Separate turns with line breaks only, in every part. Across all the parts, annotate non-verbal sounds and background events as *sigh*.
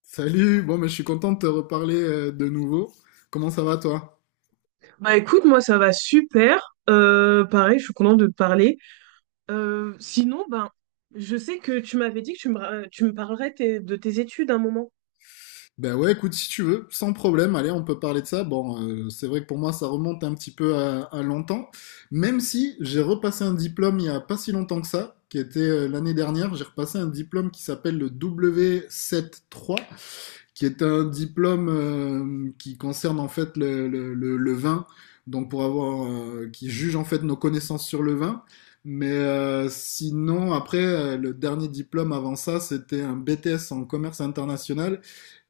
Salut, bon, mais je suis content de te reparler de nouveau. Comment ça va toi?
Bah écoute, moi ça va super. Pareil, je suis contente de te parler. Sinon, je sais que tu m'avais dit que tu me parlerais de tes études à un moment.
Ben ouais, écoute, si tu veux, sans problème, allez, on peut parler de ça. Bon, c'est vrai que pour moi, ça remonte un petit peu à longtemps, même si j'ai repassé un diplôme il y a pas si longtemps que ça, qui était l'année dernière, j'ai repassé un diplôme qui s'appelle le W73 qui est un diplôme qui concerne en fait le vin, donc pour avoir, qui juge en fait nos connaissances sur le vin. Mais sinon, après, le dernier diplôme avant ça, c'était un BTS en commerce international.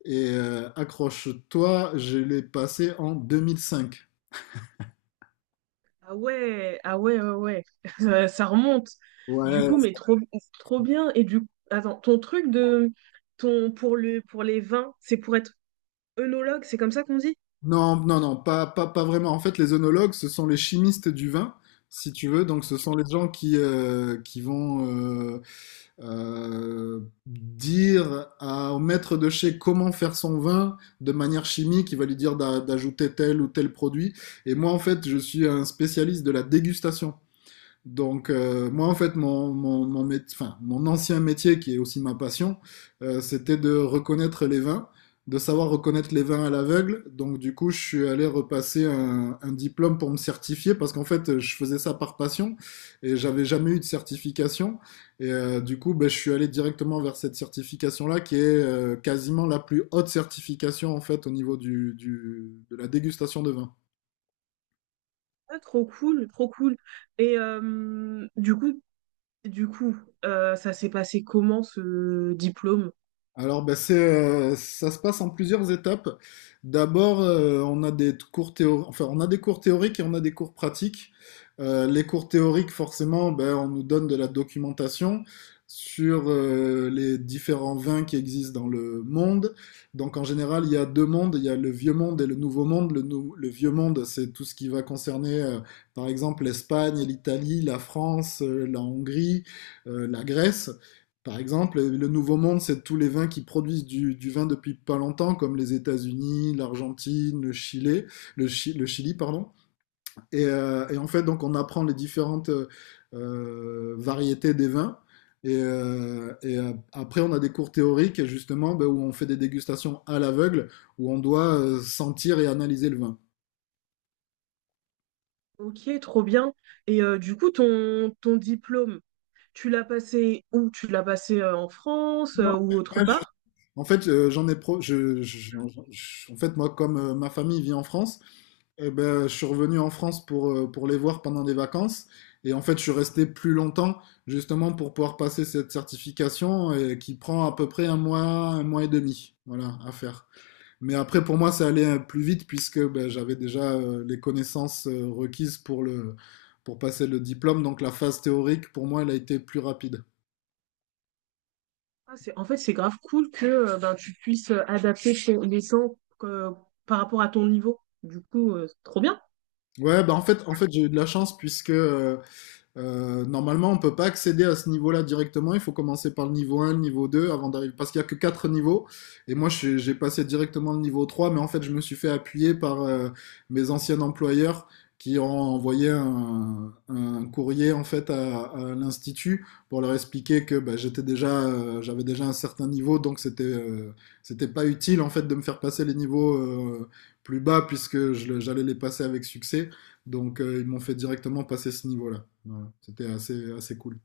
Et accroche-toi, je l'ai passé en 2005.
Ah ouais, ah ouais, ouais, ouais. *laughs* Ça remonte. Du
Ouais,
coup, mais trop bien. Et du attends, ton truc de ton pour le pour les vins, c'est pour être œnologue, c'est comme ça qu'on dit?
non, non, non, pas vraiment. En fait, les œnologues, ce sont les chimistes du vin, si tu veux. Donc, ce sont les gens qui vont, euh, dire au maître de chez comment faire son vin de manière chimique, il va lui dire d'ajouter tel ou tel produit. Et moi, en fait, je suis un spécialiste de la dégustation. Donc, moi, en fait, enfin, mon ancien métier, qui est aussi ma passion, c'était de reconnaître les vins, de savoir reconnaître les vins à l'aveugle. Donc, du coup, je suis allé repasser un diplôme pour me certifier, parce qu'en fait, je faisais ça par passion, et j'avais jamais eu de certification. Et du coup, ben, je suis allé directement vers cette certification-là, qui est quasiment la plus haute certification, en fait, au niveau de la dégustation de vin.
Ah, trop cool, trop cool. Et du coup, du coup, ça s'est passé comment ce diplôme?
Alors, ben, ça se passe en plusieurs étapes. D'abord, on a des cours théo- enfin, on a des cours théoriques et on a des cours pratiques. Les cours théoriques, forcément, ben, on nous donne de la documentation sur les différents vins qui existent dans le monde. Donc, en général, il y a deux mondes. Il y a le vieux monde et le nouveau monde. Le vieux monde, c'est tout ce qui va concerner, par exemple, l'Espagne, l'Italie, la France, la Hongrie, la Grèce. Par exemple, le Nouveau Monde, c'est tous les vins qui produisent du vin depuis pas longtemps, comme les États-Unis, l'Argentine, le Chili, le Chili, pardon. Et en fait, donc, on apprend les différentes variétés des vins. Après, on a des cours théoriques, justement, ben, où on fait des dégustations à l'aveugle, où on doit sentir et analyser le vin.
Ok, trop bien. Et du coup, ton diplôme, tu l'as passé où? Tu l'as passé en France
Non.
ou autre
Ouais.
part?
En fait, j'en ai pro... je- en fait, moi, comme ma famille vit en France, eh ben, je suis revenu en France pour les voir pendant des vacances. Et en fait, je suis resté plus longtemps, justement, pour pouvoir passer cette certification qui prend à peu près un mois et demi, voilà, à faire. Mais après, pour moi, ça allait plus vite puisque ben, j'avais déjà les connaissances requises pour pour passer le diplôme. Donc, la phase théorique, pour moi, elle a été plus rapide.
Ah, c'est, en fait, c'est grave cool que ben, tu puisses adapter les sons euh, par rapport à ton niveau. Du coup,
Ouais, bah j'ai eu de la chance puisque normalement, on ne peut pas accéder à ce niveau-là directement. Il faut commencer par le niveau un, le niveau 2, avant d'arriver. Parce qu'il y a que quatre niveaux. Et moi, j'ai passé directement le niveau 3, mais en fait, je me suis fait appuyer par mes anciens employeurs qui ont envoyé un courrier en fait à l'institut pour leur expliquer que bah, j'avais déjà un certain niveau, donc c'était c'était pas utile en fait de me faire passer les niveaux plus bas puisque j'allais les passer avec succès. Donc ils m'ont fait directement passer ce niveau-là. Voilà, c'était assez, assez cool.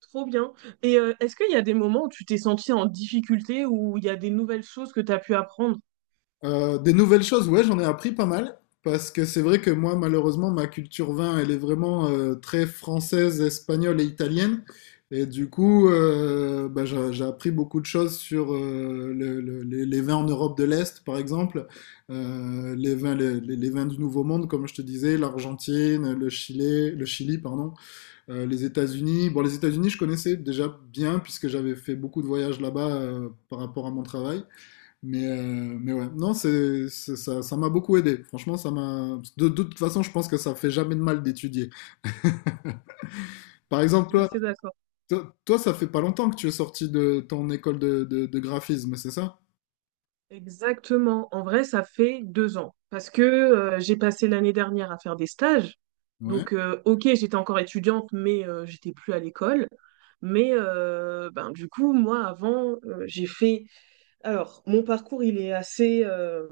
trop bien. Et est-ce qu'il y a des moments où tu t'es senti en difficulté ou il y a des nouvelles choses que tu as pu apprendre?
Des nouvelles choses, ouais, j'en ai appris pas mal. Parce que c'est vrai que moi, malheureusement, ma culture vin, elle est vraiment très française, espagnole et italienne. Et du coup, bah, j'ai appris beaucoup de choses sur les vins en Europe de l'Est, par exemple. Les vins, les vins du Nouveau Monde, comme je te disais, l'Argentine, le Chili, pardon, les États-Unis. Bon, les États-Unis, je connaissais déjà bien puisque j'avais fait beaucoup de voyages là-bas par rapport à mon travail. Mais ouais, non, ça, ça m'a beaucoup aidé. Franchement, ça m'a. De toute façon, je pense que ça fait jamais de mal d'étudier. *laughs* Par
Je
exemple,
suis assez d'accord.
ça fait pas longtemps que tu es sorti de ton école de graphisme, c'est ça?
Exactement. En vrai, ça fait 2 ans parce que j'ai passé l'année dernière à faire des stages.
Ouais.
Donc, ok, j'étais encore étudiante, mais j'étais plus à l'école. Mais ben, du coup, moi, avant, j'ai fait... Alors, mon parcours, il est assez...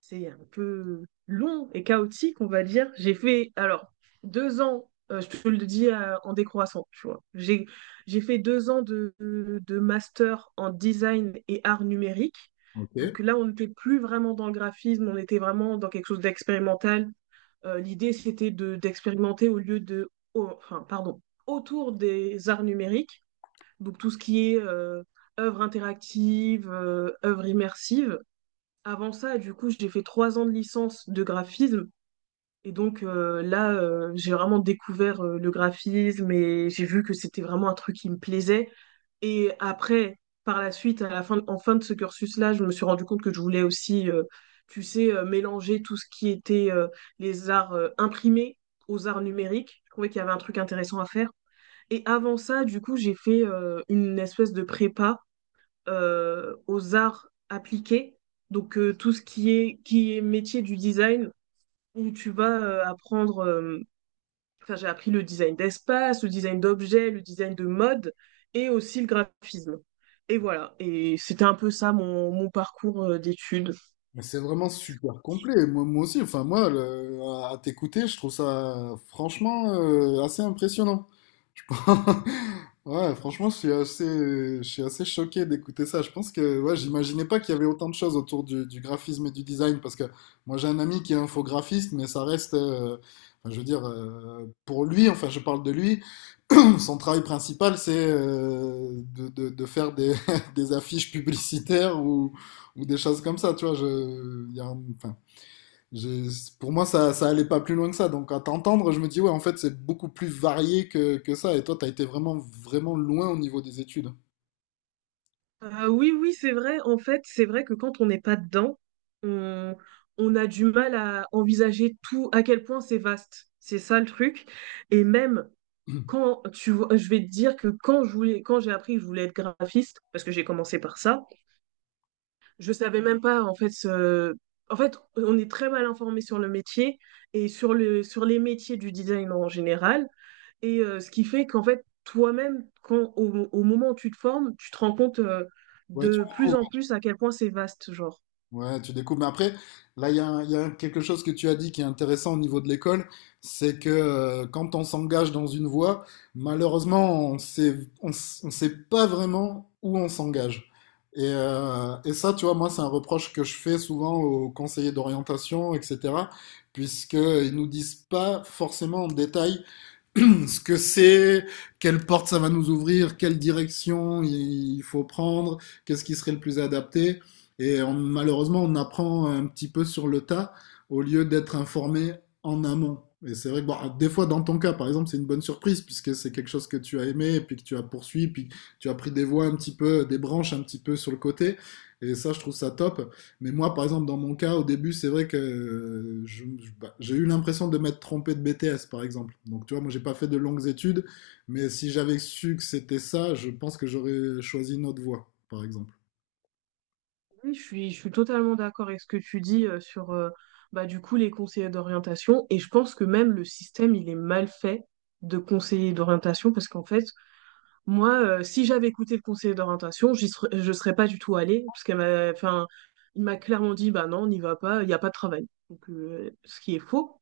c'est un peu long et chaotique, on va dire. J'ai fait, alors, 2 ans, je te le dis en décroissant, tu vois. J'ai fait 2 ans de master en design et art numérique.
Ok.
Donc là, on n'était plus vraiment dans le graphisme, on était vraiment dans quelque chose d'expérimental. L'idée, c'était d'expérimenter au lieu de, au- enfin, pardon, autour des arts numériques. Donc tout ce qui est œuvre interactive, œuvre immersive. Avant ça, du coup, j'ai fait 3 ans de licence de graphisme. Et donc là, j'ai vraiment découvert le graphisme et j'ai vu que c'était vraiment un truc qui me plaisait. Et après, par la suite, en fin de ce cursus-là, je me suis rendu compte que je voulais aussi, tu sais, mélanger tout ce qui était les arts imprimés aux arts numériques. Je trouvais qu'il y avait un truc intéressant à faire. Et avant ça, du coup, j'ai fait une espèce de prépa aux arts appliqués, donc tout ce qui est métier du design, où tu vas apprendre, enfin j'ai appris le design d'espace, le design d'objets, le design de mode et aussi le graphisme. Et voilà, et c'était un peu ça mon parcours d'études.
Mais c'est vraiment super complet. Moi aussi, enfin moi, à t'écouter, je trouve ça franchement assez impressionnant. Je pense- *laughs* Ouais, franchement, je suis assez choqué d'écouter ça. Je pense que ouais, j'imaginais pas qu'il y avait autant de choses autour du graphisme et du design, parce que moi j'ai un ami qui est infographiste, mais ça reste, enfin, je veux dire, pour lui, enfin je parle de lui, son travail principal, c'est de faire *laughs* des affiches publicitaires ou des choses comme ça, tu vois. Il y a enfin, j'ai- pour moi, ça allait pas plus loin que ça. Donc, à t'entendre, je me dis, ouais, en fait, c'est beaucoup plus varié que, ça. Et toi, t'as été vraiment, vraiment loin au niveau des études.
Oui, oui, c'est vrai, en fait, c'est vrai que quand on n'est pas dedans, on, on a du mal à envisager tout, à quel point c'est vaste. C'est ça le truc. Et même
*clears throat*
quand tu vois, je vais te dire que quand j'ai appris que je voulais être graphiste, parce que j'ai commencé par ça, je savais même pas en fait. En fait, on est très mal informé sur le métier et sur les métiers du design en général. Et ce qui fait qu'en fait, toi-même, quand au moment où tu te formes, tu te rends compte
Ouais, tu
de plus en
découvres.
plus à quel point c'est vaste, genre.
Ouais, tu découvres. Mais après, là, il y a, il y a quelque chose que tu as dit qui est intéressant au niveau de l'école, c'est que quand on s'engage dans une voie, malheureusement, on sait pas vraiment où on s'engage. Et ça, tu vois, moi, c'est un reproche que je fais souvent aux conseillers d'orientation, etc., puisqu'ils nous disent pas forcément en détail *clears throat* ce que c'est, quelle porte ça va nous ouvrir, quelle direction il faut prendre, qu'est-ce qui serait le plus adapté. Et malheureusement, on apprend un petit peu sur le tas au lieu d'être informé en amont. Et c'est vrai que bon, des fois, dans ton cas, par exemple, c'est une bonne surprise puisque c'est quelque chose que tu as aimé, puis que tu as poursuivi, puis tu as pris des voies un petit peu, des branches un petit peu sur le côté. Et ça, je trouve ça top. Mais moi, par exemple, dans mon cas, au début, c'est vrai que bah, j'ai eu l'impression de m'être trompé de BTS, par exemple. Donc, tu vois, moi, j'ai pas fait de longues études, mais si j'avais su que c'était ça, je pense que j'aurais choisi une autre voie, par exemple.
Oui, je suis totalement d'accord avec ce que tu dis sur bah, du coup les conseillers d'orientation, et je pense que même le système il est mal fait de conseiller d'orientation, parce qu'en fait moi si j'avais écouté le conseiller d'orientation je serais pas du tout allée, parce qu'elle m'a enfin il m'a clairement dit bah non, on n'y va pas, il n'y a pas de travail, donc ce qui est faux.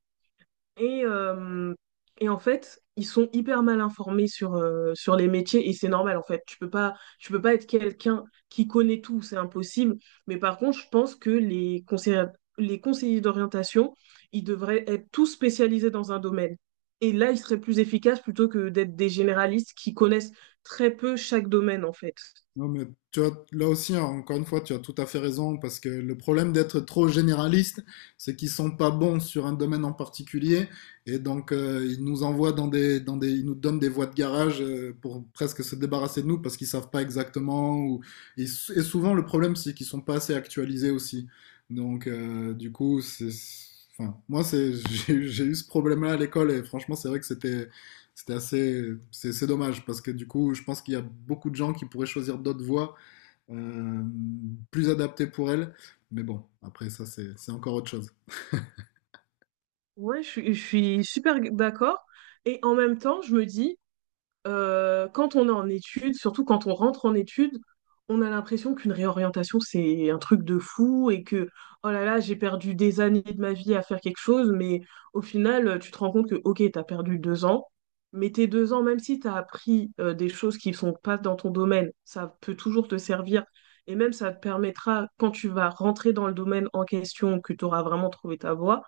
et, euh, et en fait, ils sont hyper mal informés sur sur les métiers, et c'est normal en fait. Tu peux pas être quelqu'un qui connaît tout, c'est impossible. Mais par contre, je pense que les conseillers d'orientation, ils devraient être tous spécialisés dans un domaine. Et là, ils seraient plus efficaces plutôt que d'être des généralistes qui connaissent très peu chaque domaine en fait.
Non, mais tu vois, là aussi, hein, encore une fois, tu as tout à fait raison, parce que le problème d'être trop généraliste, c'est qu'ils sont pas bons sur un domaine en particulier, et donc ils nous envoient ils nous donnent des voies de garage pour presque se débarrasser de nous, parce qu'ils savent pas exactement, ou, et souvent le problème, c'est qu'ils sont pas assez actualisés aussi. Donc, du coup, enfin, moi, *laughs* j'ai eu ce problème-là à l'école, et franchement, c'est vrai que c'était, assez. C'est dommage parce que du coup, je pense qu'il y a beaucoup de gens qui pourraient choisir d'autres voies euh, plus adaptées pour elles. Mais bon, après, ça, c'est encore autre chose.
Ouais, je suis super d'accord. Et en même temps, je me dis, quand on est en études, surtout quand on rentre en études, on a l'impression qu'une réorientation, c'est un truc de fou et que, oh là là, j'ai perdu des années de ma vie à faire quelque chose, mais au final, tu te rends compte que, ok, t'as perdu 2 ans, mais tes 2 ans, même si t'as appris des choses qui sont pas dans ton domaine, ça peut toujours te servir, et même ça te permettra, quand tu vas rentrer dans le domaine en question, que tu auras vraiment trouvé ta voie,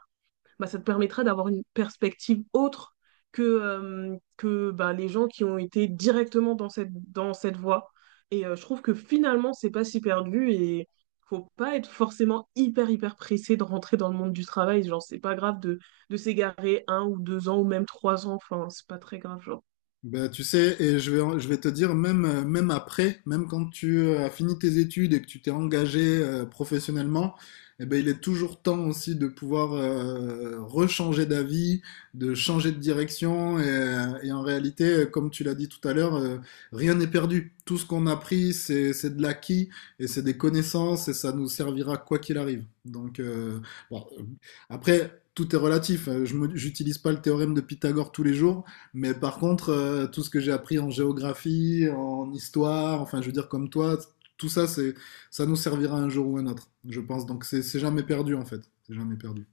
bah, ça te permettra d'avoir une perspective autre que bah, les gens qui ont été directement dans dans cette voie. Et je trouve que finalement, c'est pas si perdu, et faut pas être forcément hyper pressé de rentrer dans le monde du travail. Genre, c'est pas grave de s'égarer un ou 2 ans ou même 3 ans. Enfin, c'est pas très grave, genre.
Ben, tu sais, et je vais te dire, même après, même quand tu as fini tes études et que tu t'es engagé professionnellement, eh ben, il est toujours temps aussi de pouvoir rechanger d'avis, de changer de direction. Et en réalité, comme tu l'as dit tout à l'heure, rien n'est perdu. Tout ce qu'on a pris, c'est de l'acquis et c'est des connaissances et ça nous servira quoi qu'il arrive. Donc, bon, après, tout est relatif. J'utilise pas le théorème de Pythagore tous les jours. Mais par contre, tout ce que j'ai appris en géographie, en histoire, enfin, je veux dire, comme toi, tout ça, c'est, ça nous servira un jour ou un autre, je pense. Donc, c'est jamais perdu, en fait. C'est jamais perdu.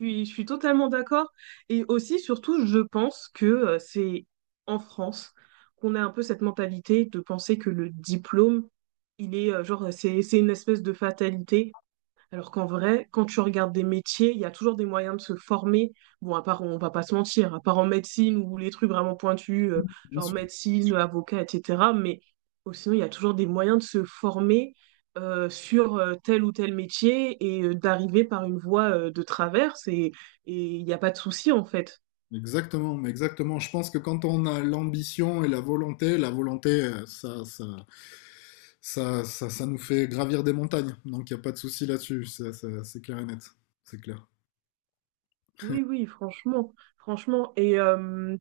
Je suis totalement d'accord. Et aussi, surtout, je pense que c'est en France qu'on a un peu cette mentalité de penser que le diplôme, il est genre, c'est une espèce de fatalité, alors qu'en vrai, quand tu regardes des métiers, il y a toujours des moyens de se former. Bon, à part, on va pas se mentir, à part en médecine ou les trucs vraiment pointus,
Bien
genre
sûr.
médecine, avocat, etc. Mais oh, sinon, il y a toujours des moyens de se former sur tel ou tel métier et d'arriver par une voie de traverse. Et il n'y a pas de souci, en fait.
Exactement, mais exactement. Je pense que quand on a l'ambition et la volonté, ça nous fait gravir des montagnes. Donc, il n'y a pas de souci là-dessus. C'est clair et net. C'est clair.
Oui, oui, franchement. Franchement.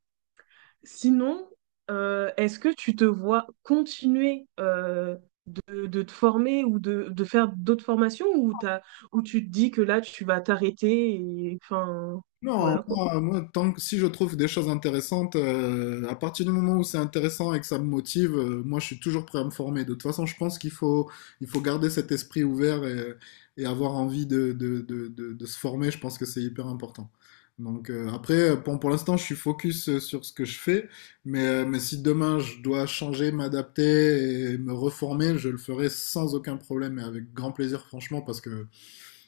Sinon, est-ce que tu te vois continuer de te former ou de faire d'autres formations, ou ou tu te dis que là, tu vas t'arrêter et enfin,
Non,
voilà quoi.
moi, tant que si je trouve des choses intéressantes, à partir du moment où c'est intéressant et que ça me motive, moi je suis toujours prêt à me former. De toute façon, je pense qu'il faut garder cet esprit ouvert et avoir envie de se former. Je pense que c'est hyper important. Donc après, pour l'instant, je suis focus sur ce que je fais, mais si demain je dois changer, m'adapter et me reformer, je le ferai sans aucun problème et avec grand plaisir, franchement, parce que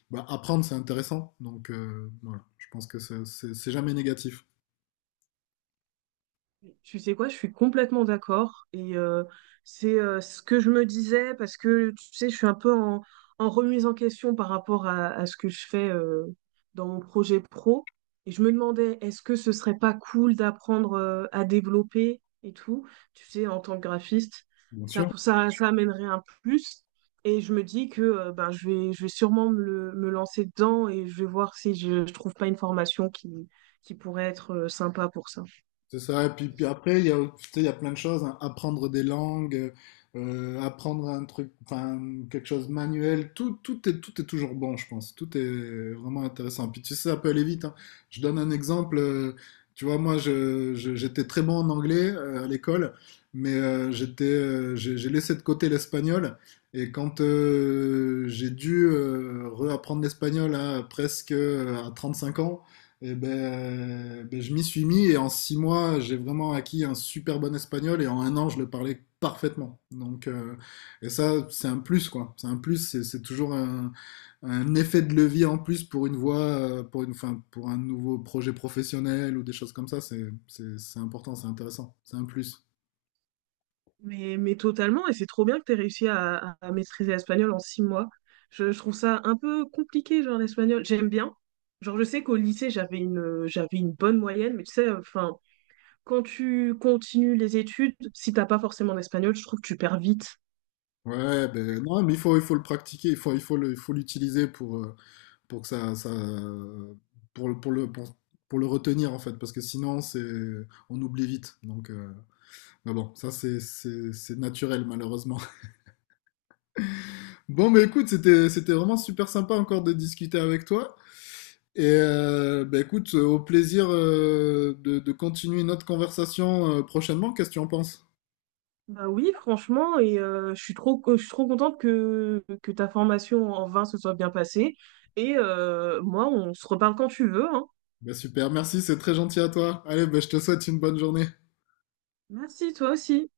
bah, apprendre, c'est intéressant. Donc, voilà, je pense que c'est jamais négatif.
Tu sais quoi, je suis complètement d'accord. Et c'est ce que je me disais parce que, tu sais, je suis un peu en remise en question par rapport à ce que je fais dans mon projet pro. Et je me demandais, est-ce que ce serait pas cool d'apprendre à développer et tout, tu sais, en tant que graphiste,
Bien sûr.
ça amènerait un plus. Et je me dis que ben, je vais sûrement me lancer dedans, et je vais voir si je trouve pas une formation qui pourrait être sympa pour ça.
C'est ça, et puis après, il y a, tu sais, il y a plein de choses, hein. Apprendre des langues, apprendre un truc, enfin, quelque chose manuel, tout est toujours bon, je pense. Tout est vraiment intéressant. Puis tu sais, ça peut aller vite, hein. Je donne un exemple, tu vois, moi, j'étais très bon en anglais à l'école, mais j'ai laissé de côté l'espagnol, et quand j'ai dû réapprendre l'espagnol à presque à 5 ans, et je m'y suis mis et en 6 mois, j'ai vraiment acquis un super bon espagnol et en un an, je le parlais parfaitement. Donc, et ça, c'est un plus, quoi. C'est un plus, c'est toujours un effet de levier en plus pour une voie, enfin, pour un nouveau projet professionnel ou des choses comme ça. C'est important, c'est intéressant, c'est un plus.
Mais totalement, et c'est trop bien que tu aies réussi à maîtriser l'espagnol en 6 mois. Je trouve ça un peu compliqué, genre l'espagnol. J'aime bien. Genre, je sais qu'au lycée, j'avais j'avais une bonne moyenne, mais tu sais, enfin, quand tu continues les études, si t'as pas forcément l'espagnol, je trouve que tu perds vite.
Ouais, ben non, mais il faut le pratiquer, il faut l'utiliser pour que ça pour le, pour le, pour, pour le retenir en fait, parce que sinon c'est, on oublie vite. Donc, mais bon, ça c'est naturel malheureusement. *laughs* Bon, mais écoute, c'était vraiment super sympa encore de discuter avec toi. Et bah, écoute, au plaisir de continuer notre conversation prochainement. Qu'est-ce que tu en penses?
Bah oui, franchement, et je suis trop contente que ta formation en vin se soit bien passée. Et moi, on se reparle quand tu veux, hein.
Bah, super, merci, c'est très gentil à toi. Allez, bah, je te souhaite une bonne journée.
Merci, toi aussi.